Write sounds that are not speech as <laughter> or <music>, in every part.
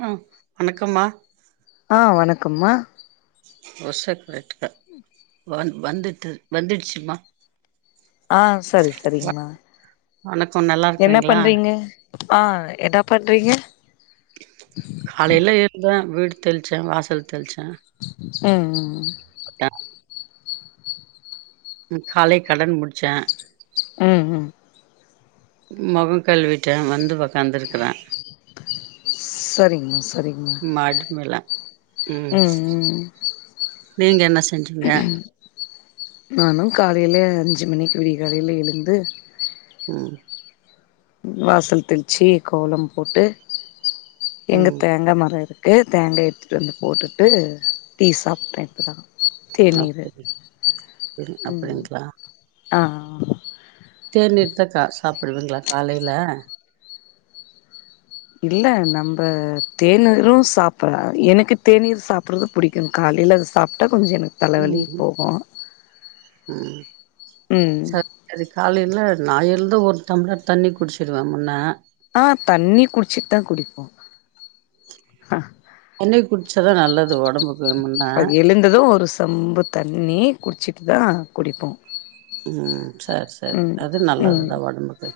ஆஹ் வணக்கம்மா. கம்மா <unintelligible> <unintelligible> வந் வந்துட்டு வந்துடுச்சுமா ஆஹ் செரி செரிங்ம்மா வணக்கம் நல்லா என்ன இருக்குறீங்களா பண்றீங்க ஆ என்ன பண்றீங்க காலேல எழுந்தே வீடு தெளிச்சே வாசல் தெளிச்சே ம் ம் போட்ட ம் காலை கடன் முடி ம் ம் மொகோ கழுவிட்டே வந்து ஒக்காந்துருக் கிறே செரிங்ம்மா செரிங்ம்மா மேல ம் நீங்க என்ன செஞ்சீங்க ம் நானு காலேல எழு அஞ்சு மணிக்கு விடிய காலேல எழுந்து ம் வாசல் தெளிச்சி கோலம் போட்டு எங்க ம் தேங்கா மரோ இருக் க்கு தேங்காய் எடுத்துட்டு வந்து போட்டுட்டு டீ சாப்பிட்டே இப்பதா தேநீரு அப்டி அப்டி ம் அப்டிங்களா ஆ ஆ தேநீர் த கா சாப்டுவீங்களா காலேல இல்ல நம்ப தேநீரு சாப்பற எனக்கு தேநீர் சாப்டுறது புடிக்கு காலேல அத சாப்ட்டா கொஞ்சோ எனக்கு தலவலி ம் போகு ம் ம் சரி சரி காலே இல்ல நா எழுந்து ஒரு டம்ளர் தண்ணி குடிச்சிடுவே முன்ன ஆ தண்ணி குடிச்சிட்டு தா குடிப்போ தண்ணி குடி ச்சாதா நல்லது ஒடம்புக்கு முன்ன அது எழுந்தது ஒரு செம்பு தண்ணி குடிச்சிட் தா குடிப்போ ம் சரி சரி ம் அது ம் நல்லதுதா ஒடம்புக்கு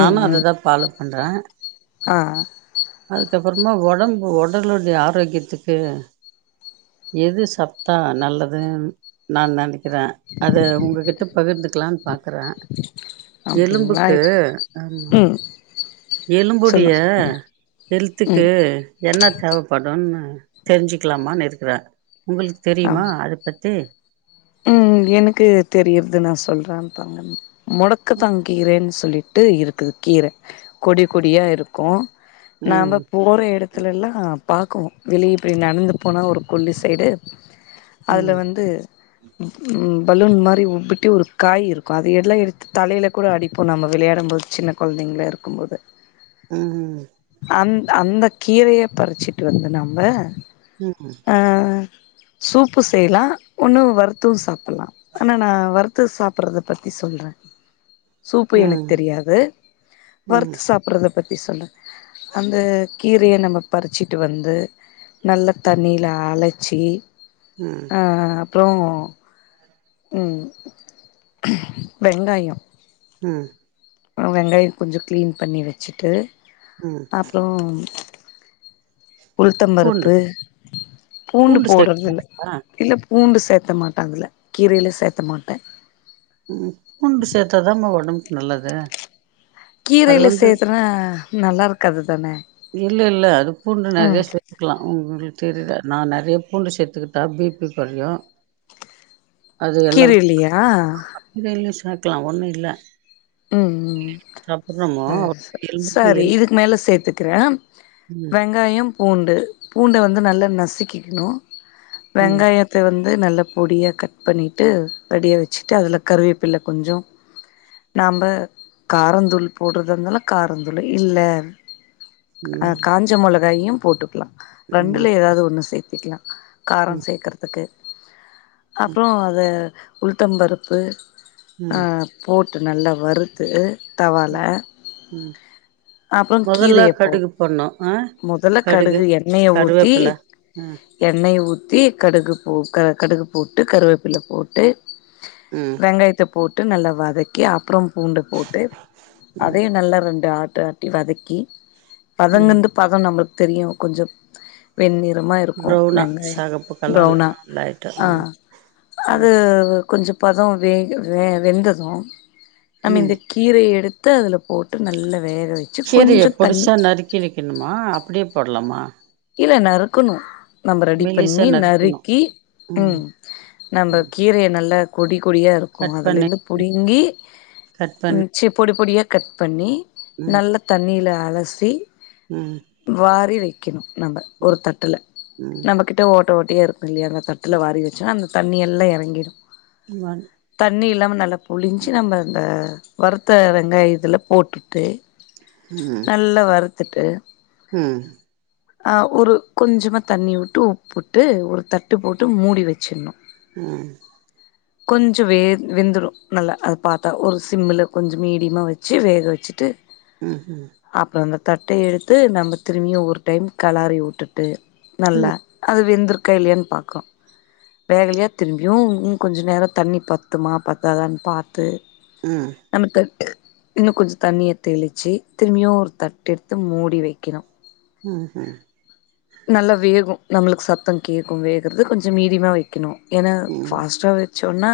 ம் ம் அததா பாலோ பண்றே ஆ அதுக்கப் அப்புறமா ஒடம்பு ஒடலுடைய ஆரோக்கியத்துக்கு எது சத்தா நல்லதுன்னு நா நினைக்கிறே அத உங்ககிட் ட பகிர்ந்துக்லான்னு பாக் க்றே அப்டிங்களா எலும்புக்கு ஆமா ம் எலும்புடைய சொல்லுங்க ஹெல்த்துக்கு ம் என்ன தேவப்படுன் உம் தெரிஞ்சுக்லாமான்னு இருக்றே உங்ளுக்கு தெரியுமா அத பத்தி உம் எனுக்கு தெரியறது நா சொல்றே <unintelligible> மொடக்கத்தாங்கீரென்னு சொல்லிட் ட்டு இருக்குது கீர கொடி கொடியா இருக்கு ம் நாம்ப போற எடத்துல எல்லா பாக்குவொ வெளியே இப்டி நடந்து போனா ஒரு கொல்லி சைடு அதுல ம் வந்து ம் பலூன் மாரி உப்பிட்டு ஒரு காய் இருக்கும் அது எல்லா எடுத்து தலையில கூட அடிப்போம் நம்ம வெளையாடும் போது சின்ன கொழந்தைங்களா இருக்கும் போது உம் அந் அந்த கீரைய பறிச்சிட்டு வந்து நம்ப உம் ஆ சூப்பு செய்லாம் உணவு வர் து சாப் பலாம் ஆனா நா வர் த்து சாப்றத பத்தி சொல்றே சூப்பு எனக்கு ம் தெரியாது ம் வறுத்து சாப்றது பத்தி சொல்றே அந்த கீரைய நம்ப பறிச்சிட்டு வந்து நல்லா தண்ணியில அலச்சி ம் அஹ் அப் ப்றோ உம் வெங்காயம் உம் அ வெங்காயோ கொஞ்ஜோ க்ளீன் பண்ணி வெச்சுட்டு ம் அப்றோம் பூண்டு உள்தம்பருப்பு பூண்டு போட்றதில்ல இல்ல பூண்டு சேத்த மாட்டே அதுல கீரையில சேத்த மாட்டே ம் பூண்டு சேத்தாதாம்மா ஒடம்புக்கு நல்லது அது கீரையில வந்து சேத்துனா நல்லாருக்காதுதான இல்ல இல்ல அது பூண்டு உம் நெறைய சேத்துக்கலா உங்களுக்கு தெரில நா நெறைய பூண்டு சேத்துக்கிட்டா பி பி கொறயு கீரைலியா னுக்லா ஒன்னு இல்ல உம் உம் உம் சாப்புட்றோமோ செரி செ எலும்புக்கு சரி எல் இதுக் மேல சேத் த்துக்றேம் ம் வெங்காயம் பூண்டு பூண்ட வந்து நல்லா நசிக்கிக்ணு ம் வெங்காயத்தை வந் து நல்ல பொடியா கட் பண்ணிட்டு ரெடியா வெச்சுட்டு அதில கருவேப்பில்ல கொஞ்சோ நாம்ப காரந்தூள் போட்றதாருந்தாலு காரந்தூளு இல்ல அ நல்லது காஞ்ச மொள கையும் போட்டுக்லா ம் ரண்டுல எதாவ்து ஒண்ணு சே த்திக்லா காரோ ம் சேக்கறதுக்கு ம் அப்புறோ அத உள்த்தம்பருப்பு அ ம் போட் ட்டு நல்லா வறுத்து தவால ம் ம் அப்புறங் மொதல்ல கீரைய போ கடுகு போட்ணு ஆ முதல்ல கடுகு எண்ணைய ஊத்தி கருவேப்பில ம் எண்ணைய ஊத்தி கடுகு ஓ க கடுகு போட்டு கருவேப்பில்ல போட்டு ம் வெங்காயத்த போட் டு நல்ல வதக்கி அப்புறம் பூண்ட போட்டு ம் அதையு நல்லா ரெண்டு ஆட் ட்ட டி வதக்கி ம் பதந்நுது பதந்நொம்பது தெரியு கொஞ்சொ வெண்ணீர் லம்மா இருக்கோ ப்ரௌனா வெங்காய செகப்பு கலர்ல பிரவுனா லைட்டா ஆ ம் ம் அது கொஞ்ச பதோ வேக வே வெந்ததூ ம் நம்மேந்த கீரையே எடு த அதுல போட்டு நல்லா வேக சிரையே கொஞ்சோ தண்ணி பொடுசா நறுக்கி வெக்கணுமா அப்டேப் போட்லம்மா இல்லே நருக்குணோ நம்ப ரெடி மெலிசா பண்ணீ நறுக்கணு நறுக்கீ ம் நம்ப ம் கீரைய நல்லா கொடி கொடியா இருக்கும் கட் அதுல பண்ணி இருந்து புடுங்கி கட் பண்ணி ச்ச பொடி பொடியா கட் பண்ணி ம் நல்ல தண்ணியில அலசி ம் வாரி வைக்கணு நம்ம ஒரு தட்டுல ம் நம்மகிட்ட ஓ ஓட்டியே இருக்கு இல்லையா அந்த தட்டுல வாரி வச்சா அந்த தண்ணி எல்லா எறங்கிடு வன் தண்ணி இல்லாம நல்ல புழிஞ்சு நம்ம இந்த வறுத்த வெங்காயத்துல போட்டுட்டு ம் நல்ல வரு தட்டு ம் ஆஹ் ஒரு கொஞ்சமா தண்ணி விட்டு உப்பு விட்டு ஒரு தட்டு போட்டு மூடி வச்சிடணு ம் கொஞ்ச வே வெந்துடும் நல்லா அத பார்த்தா ஒரு சிம்முல கொஞ்ச மீடியமா வச்சு வேக வச்சுட்டு ம் ம் தட்டை எடுத்து நம்ம திரும்பியும் ஒரு ம் கலாறி விட்டுட்டு நல்ல ம் அது வெந்துரு வேகலையான்னு பார்க்கணும் வேகலைனா திரும்பியும் இன்னும் கொஞ்ச நேரம் தண்ணி பத்துமா பத்தாதான்னு பார ம் நமக்கு <unintelligible> இன்னு கொஞ்ச தண்ணிய தெளிச்சு திரும்பியு ஒரு தட்ட எடுத்து மூடி வைக்கணு உஹம் உஹம் நல்லா வேகு நம்மளுக்கு சத்த கேட்கு வேகறது கொஞ்ச மீடியமா வைக்கணு ஏன்ன ம் ஃபாஸ்ட்டா சொன்னா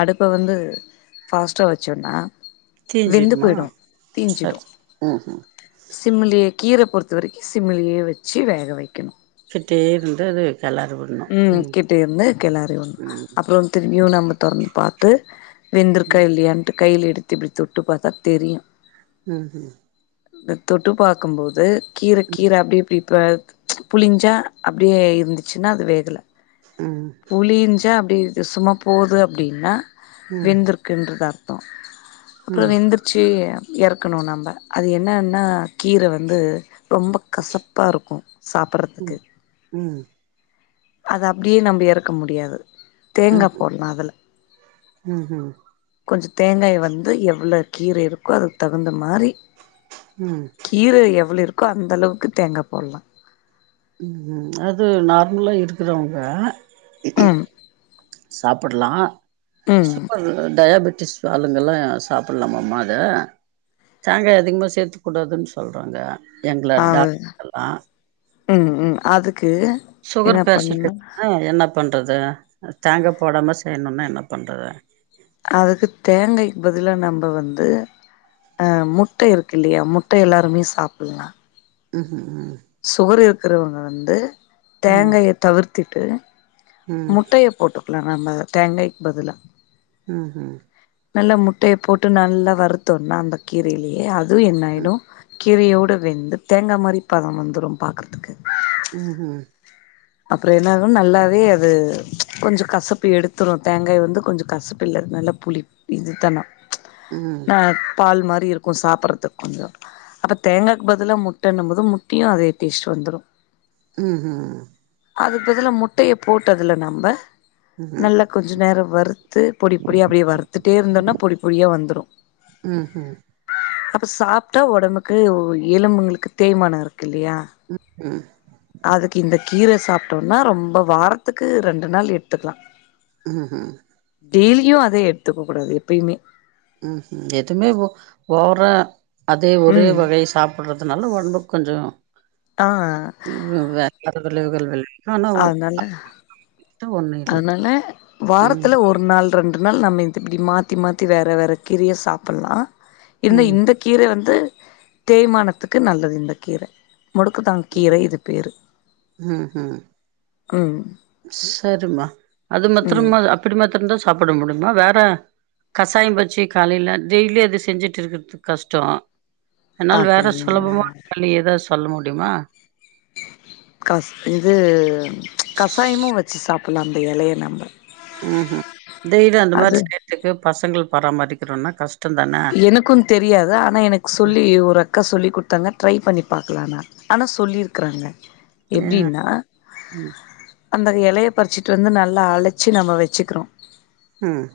அடுப்ப வந்து பாஸ்ட்டா வச்சோன்னா வெந்து தீஞ்சிடுமா போயிடு தீஞ்சிடு சரி ம்ஹும் சிம்முலிய கீர பொறுத்த வரைக்கும சிமிலியே வச்சு சி வேக வைக்கணு கிட்டே இருந்தது உம் கிட்ட இருந்து கிளறி ஒண்ணு ம் அப்புற த நம்ம திறந்து பார்த்து வெந்துருகா ம் இல்லையான்டு கையில எடுத்து இப்டி தொட்டு பார்த்தா தெரியு உஹம் இந்த தொட்டு பார்க்கும்போது கீர ம் கீர அப்டி இப்டி ப புளிஞ்சா அப்படியே இருந்துச்சு ன்னோ அது வேகல ம் புளி ஜாம் அப்ப இது சும்மா போது அப்படின்னா ம் வெந்து இருக்கின்றது அர்த் தோ அப்புறோ ம் வெந்துருச்சு எறக்கணு நம்ப அது என்னன்னா கீர வந்து ரொம்ப கசப்பா இருக்கோ சாப்பிட்றதுக்கு ம் ம் அது அப்படியே நம்ப எறக்க முடியாது ம் தேங்கா போடலா அதுல ம் ம் கொஞ்சோ தேங்காய வந்து எவ்ளோ கீர இருக்கோ அதுக்கு தகுந்த மாரி ம் கீர எவ்ளோ இருக் கோ அந்த அளவுக்கு தேங்கா போடலா உம் அது நார்மலா இருக்கிறவங்க ம் சாப்புட்லா ம் டயாபேட் ட்டிஸ் ஆளுங்கெல்லா சாப்புட்லாம அம்மா அத தேங்காய் அதிகமா சேத்துக் கூடாதுன்னு சொல்றாங்க எங்கள அது டாக் லா ம் ம் அதுக் சுகர் பேஷண்டுக்கு என்ன பண்றது தேங்கா போடாம செய்யணுனா என்ன பண்றது அதுக்கு தேங்காய்க்கு பதிலா நம்ப வந்து அ முட்டை இருக்கு இல்லயா முட்ட எல்லாருமே சாப்பிட்லா ம் கிறவங்க வந்து தேங்காயை தவிர்த் திட்டு ம் முட்டைய போட்டுக்கலா நம்ம தேங்காய்க்கு பதிலா ம் ஹூம் நல்லா முட்டைய போட்டு நல்லா வறுத்தோனா அந்த கீரையிலயே அதுவு என்னாயிடு கீரையோடு வெந்து தேங்காய் மாரி பதம் வந்துரும் பாக்கறதுக்கு ம்ஹும் அப்புறோ என்ன ஆகு நல்லாவே அது கொஞ்சோ கசப்பு எடுத்துரு தேங்காய் வந்து கொஞ்சோ கசப்பு இல்ல நல்லா புளி இது தனம் ம் ம்ஹும் ந பால்மாரி மாரி இருக்கு சாப்பட்றதுக்கு கொஞ்சோ அப்ப தேங்காக்கு பதிலா முட்டண்ணும் போது முட்டயு அதே டேஸ்ட் வந்துரு ம் ம் அதுக்கு பதிலா முட்டய போட்டு அதுல நம்ப ம்ஹும் நல்லா கொஞ்சோ நேரோ வறுத்து பொடி பொடியா அப்டியே வறுத்துட்டே இருந்தோன்னா பொடி பொடியா வந்துடு ம் ஹூம் அப்ப சாப்ட்டா ஒடம்புக்கு எலும்புங்களுக்கு தேய்மானோ இருக் குல்லியா ம் அதுக்கு இந்த கீர சாப்ட்டோனா ரொம்ப வாரத்துக்கு ரெண்டு நாள் எடுத்துக்கலா ம்ஹூம் டேலியு அதே எட்த்துக்க கூடாது எப்பயுமே ம்ஹூம் எதுமே ஓ ஓவரா அதே ஒரே ம் வகையை சாப்பிட்றதுனால ஒடம்புக்கு கொஞ்சோ ஆ விளைவுகள் ஆனா ஆனால ஒண்ணு இல்ல அதனால ம் வாரத்துல ஒரு நாள் ரெண்டு நாள் நம்ம இது இப்டி மாத்தி மாத்தி வேற வேற கீரைய சாப்பிட்லா இந்த ம் இந்த கீர வந்து தேய்மானத்துக்கு நல்லது இந்த கீர முடுக்குதா‌ கீரை இது பேரு ம் ம் ம் து மா அது ம் மத்ரமா அப்டி மத்திரம் தா செ சாப்புட முடிமா வெற கசாயம் வெச்சு காலைல டெய்லி அது செஞ்சுட்டு இருகற்துக்கு கஷ்டோ அன்னால வெற அப்டிங்க சுலபமா வழி ஏதாச்சு சொல்ல முடியுமா கஸ் இது கசாயமு வச்சு சாப்புட்லா அந்த எலைய நம்ம ம்ஹூம் டெய்லி அந்த மாரி செய்த்துக்கு பசங்கள் பராமரிக்கரோனா கஷ் எனக்கு தெரியாது ஆனா எனக்கு சொல்லி ஒரு அக்கா சொல்லி குட்த்தாங்க ட்ரை பண்ணி பாக்கலனா ஆனா சொல்லிருக்குறாங்க ம் எப்டின்னா அந்த எலைய பறிச்சிட்டு வந்து நல்லா அழச்சி நம்ம வச்சுக்கிறோ ம்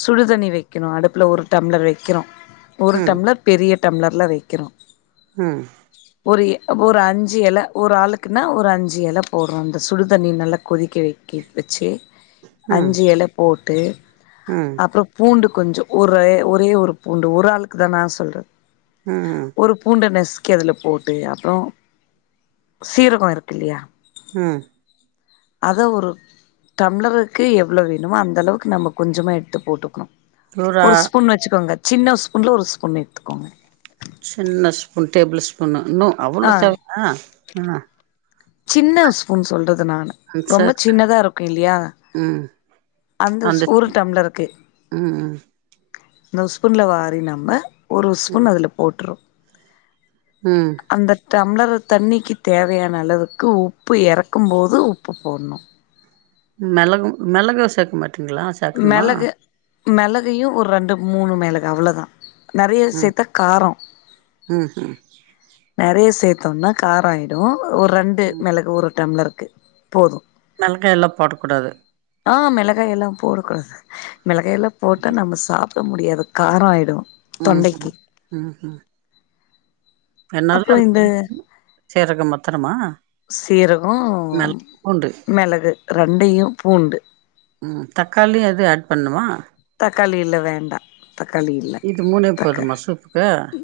சுடுதண்ணி வெக்கணு அடுப்புல ஒரு டம்ளர் வெக்கிறோ ஒரு ம் டம்ளர் பெரிய டம்ளர்ல வெக்கிறோ ம் ஒரு ஒரு அஞ்சு எல ஒரு ஆளுக்குன்னா ஒரு அஞ்சு எல போட்ரோ அந்த சுடுதண்ணி நல்லா கொதிக்க வெக் வெச்சு ம் அஞ்சு எல போட் ட்டு ம் அப்புறோ பூண்டு கொஞ்சோ ஊருர ஒரே ஒரு பூண்டு ஒரு ஆளுக்கு தா நா சொல்ற ம் ஒரு பூண்ட நஸ் கி அதுல போட்டு அப்புறோ சீரகம் இருக்கில்லையா ம் அத ஒரு டம்ளருக்கு எவ்ளோ வேணுமோ அந்த அளவுக்கு நம்ம கொஞ்சமா எடுத்து போட்டுக்கனு துறா வெச்சுக்கோங்க சின்ன ஸ்பூன்ல ஒரு ஸ்பூன் எடுத்துக்கோங்க சின்ன ஸ்பூன் டேபிள் ஸ்பூனு இன்னு ஆ அவ்ளோ சே அ அ சின்ன ஸ்பூன் சொல்ற து நானு ரொம்ப சரி சின்னதா இருக்கில்லியா ம் அந்த ஸ்பூன் டம்ளருக்கு ம் ம் இன்னொரு ஸ்பூன்ல வாரி நம்ம ஒரு ம் ஸ்பூன் அதுல போட்றனு ம் டம்ளர் தண்ணிக்கு தேவையான அளவுக்கு உப்பு எறக்கும் போது உப்பு போட்ணு மெளகும் மெளகு சேக்கமாட் ட்டுங்ளா சேக்கணுமா மெளகு மெளகையு ஒரு ரண்டு மூணு மெளகு அவ்வளோதா நெறைய ம் சேத்தா காரொ ம் ம் நெறைய சேத் தொன்னா காராயிடு ஒரு ரண்டு மெளகு ஒரு டம்ளர் க்கு போது மெளகா எல்லா போடக்கூடாது ஆ மெளகா எல்லாம் போடக்கூடாது மெளகா எல்லா போட்டா நம்ம சாப் ட முடியாது காரொ ஆயிடு ம்ஹு தொண்டைக்கு ம்ஹு என்னால அப்றோ இந்த ம் சீரக மத்தரமா சீரகோ மிள பூண்டு மெளகு ரெண்டையு பூண்டு மா க்காளியிலா வேண்டா தக்காளி இல்ல இது மூணே தக்க போதுமா சூப்புக்கு இ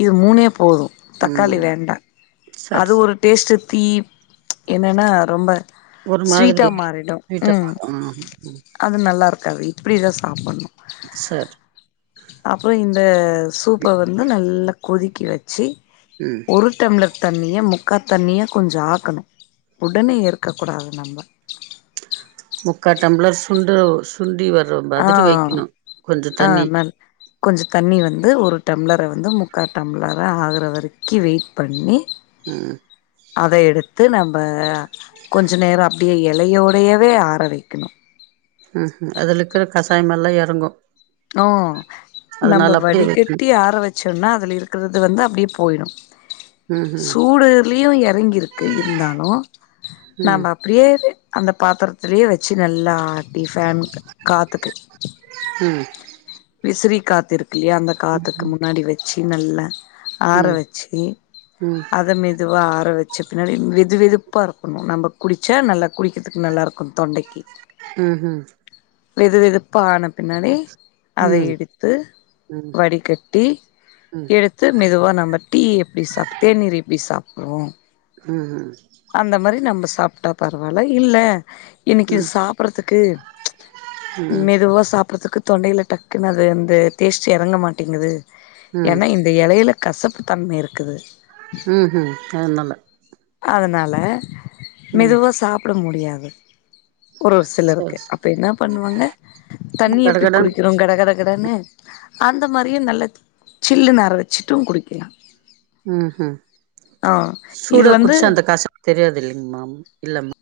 இ மூணே போது தக்காளி ம் வேண்டா சரி அது சரி ஒரு டேஸ்ட்டு தீ ச் என்னென்னா ரொம்ப ஒரு மாதிரி ஸ்வீட்டா மாறிடு வீட்ட உம் ம் ம் அது நல்லா இருக்காது <unintelligible> தாப்பண்ணு சரி அப்பறொ இந்த சூப்ப வந்து நல்லா கொதிக்க வச்சு ம் ஒரு டம்ளர் தண்ணிய முக்கா தண்ணியா கொஞ்ச ஆக்கணு உடனே ஏற்கக் கூடாது நம்ப முக்கா டம்ளர் சுண்டு சுண்டி வர் ஆ அ அ நல் கொஞ்ச தண்ணி வந்து ஒரு டம்ளர வந்து முக்கா டம்ளரா ஆகுற வரைக்கி வெயிட் பண்ணி உம் அத எடுத்து நம்ப கொஞ்ச நேர அப் டியே எலையோடையவே ஆர வைக்கணு ஹ் ஹு அதுல இர்க்கிற கசாயமெல்லா எறங்கு ஓ நம்ப அதனால அப்டியே வைக்கணு வடிகட்டி ஆர வச்சோன்னா அதுல இருக்கறது வந்து அப்டியே போயிடு ம் சூடுர்லியு எறங்கிருக்கு இருந்தாலு ம் நம்ப அப்படியே அந்த பாத்தரத்திலேயே வச்சு நல்லா ஆட்டி ஃபேன் கா காத்துக்கு ம் விசிரி காத்திரு இல்லையா அந்த காத்துக்கு ம் முன்னாடி வச் சி நல்லா ஆற ம் வச்சி ம் ம் அத மெதுவா ஆற வச் ச்ச பின்னாடி வெது வெதுப்பா இருக்கணு நம்ப குடிச்சா நல்ல குடிக்கிதுக்கு நல்லாருக்கு தொண்டைக்கி ம்ஹும் வெது வெதுப்பா ஆனா பின்னாடி அதை ம் எடுத்து ம் வடிகட்டி ம் எடுத்து மெதுவா நம்ம டீ எப்டி சாப் தேநீர் எப்டி சாப் ஓ ம்ஹும் அந்த மாரி நம்ப சாப் ட்டா பரவால்ல இல்ல இன்னைக்கு இது ம் சாப்றதுக்கு ச் ம் மெதுவா சாப்றதுக்கு தொண்டையில டக் குனு அது அந்த டேஸ்ட் எறங்க மாட்டேங்குது ஏனா இந்த எலையில கசப்பு தன்ம இருக் உம் ஹும் அதுனால ல மெதுவா சாப் புட முடியாது ஒரு சரி சிலருக்கு அப்ப என்ன பண்ணுவாங்க சரி தண்ணி எப்டி கடகடன் குடிக்கிறோங்கற கடனு அந்த மாரியு நல்ல சில்லுனு ஆற வச்சிட்டும் குடிக்குலா ம் ஹும் இது சூடா வந்து குடிச்சா அந்த கசப்பு தெரியாது இல்லைங்க மாம் இல்லம்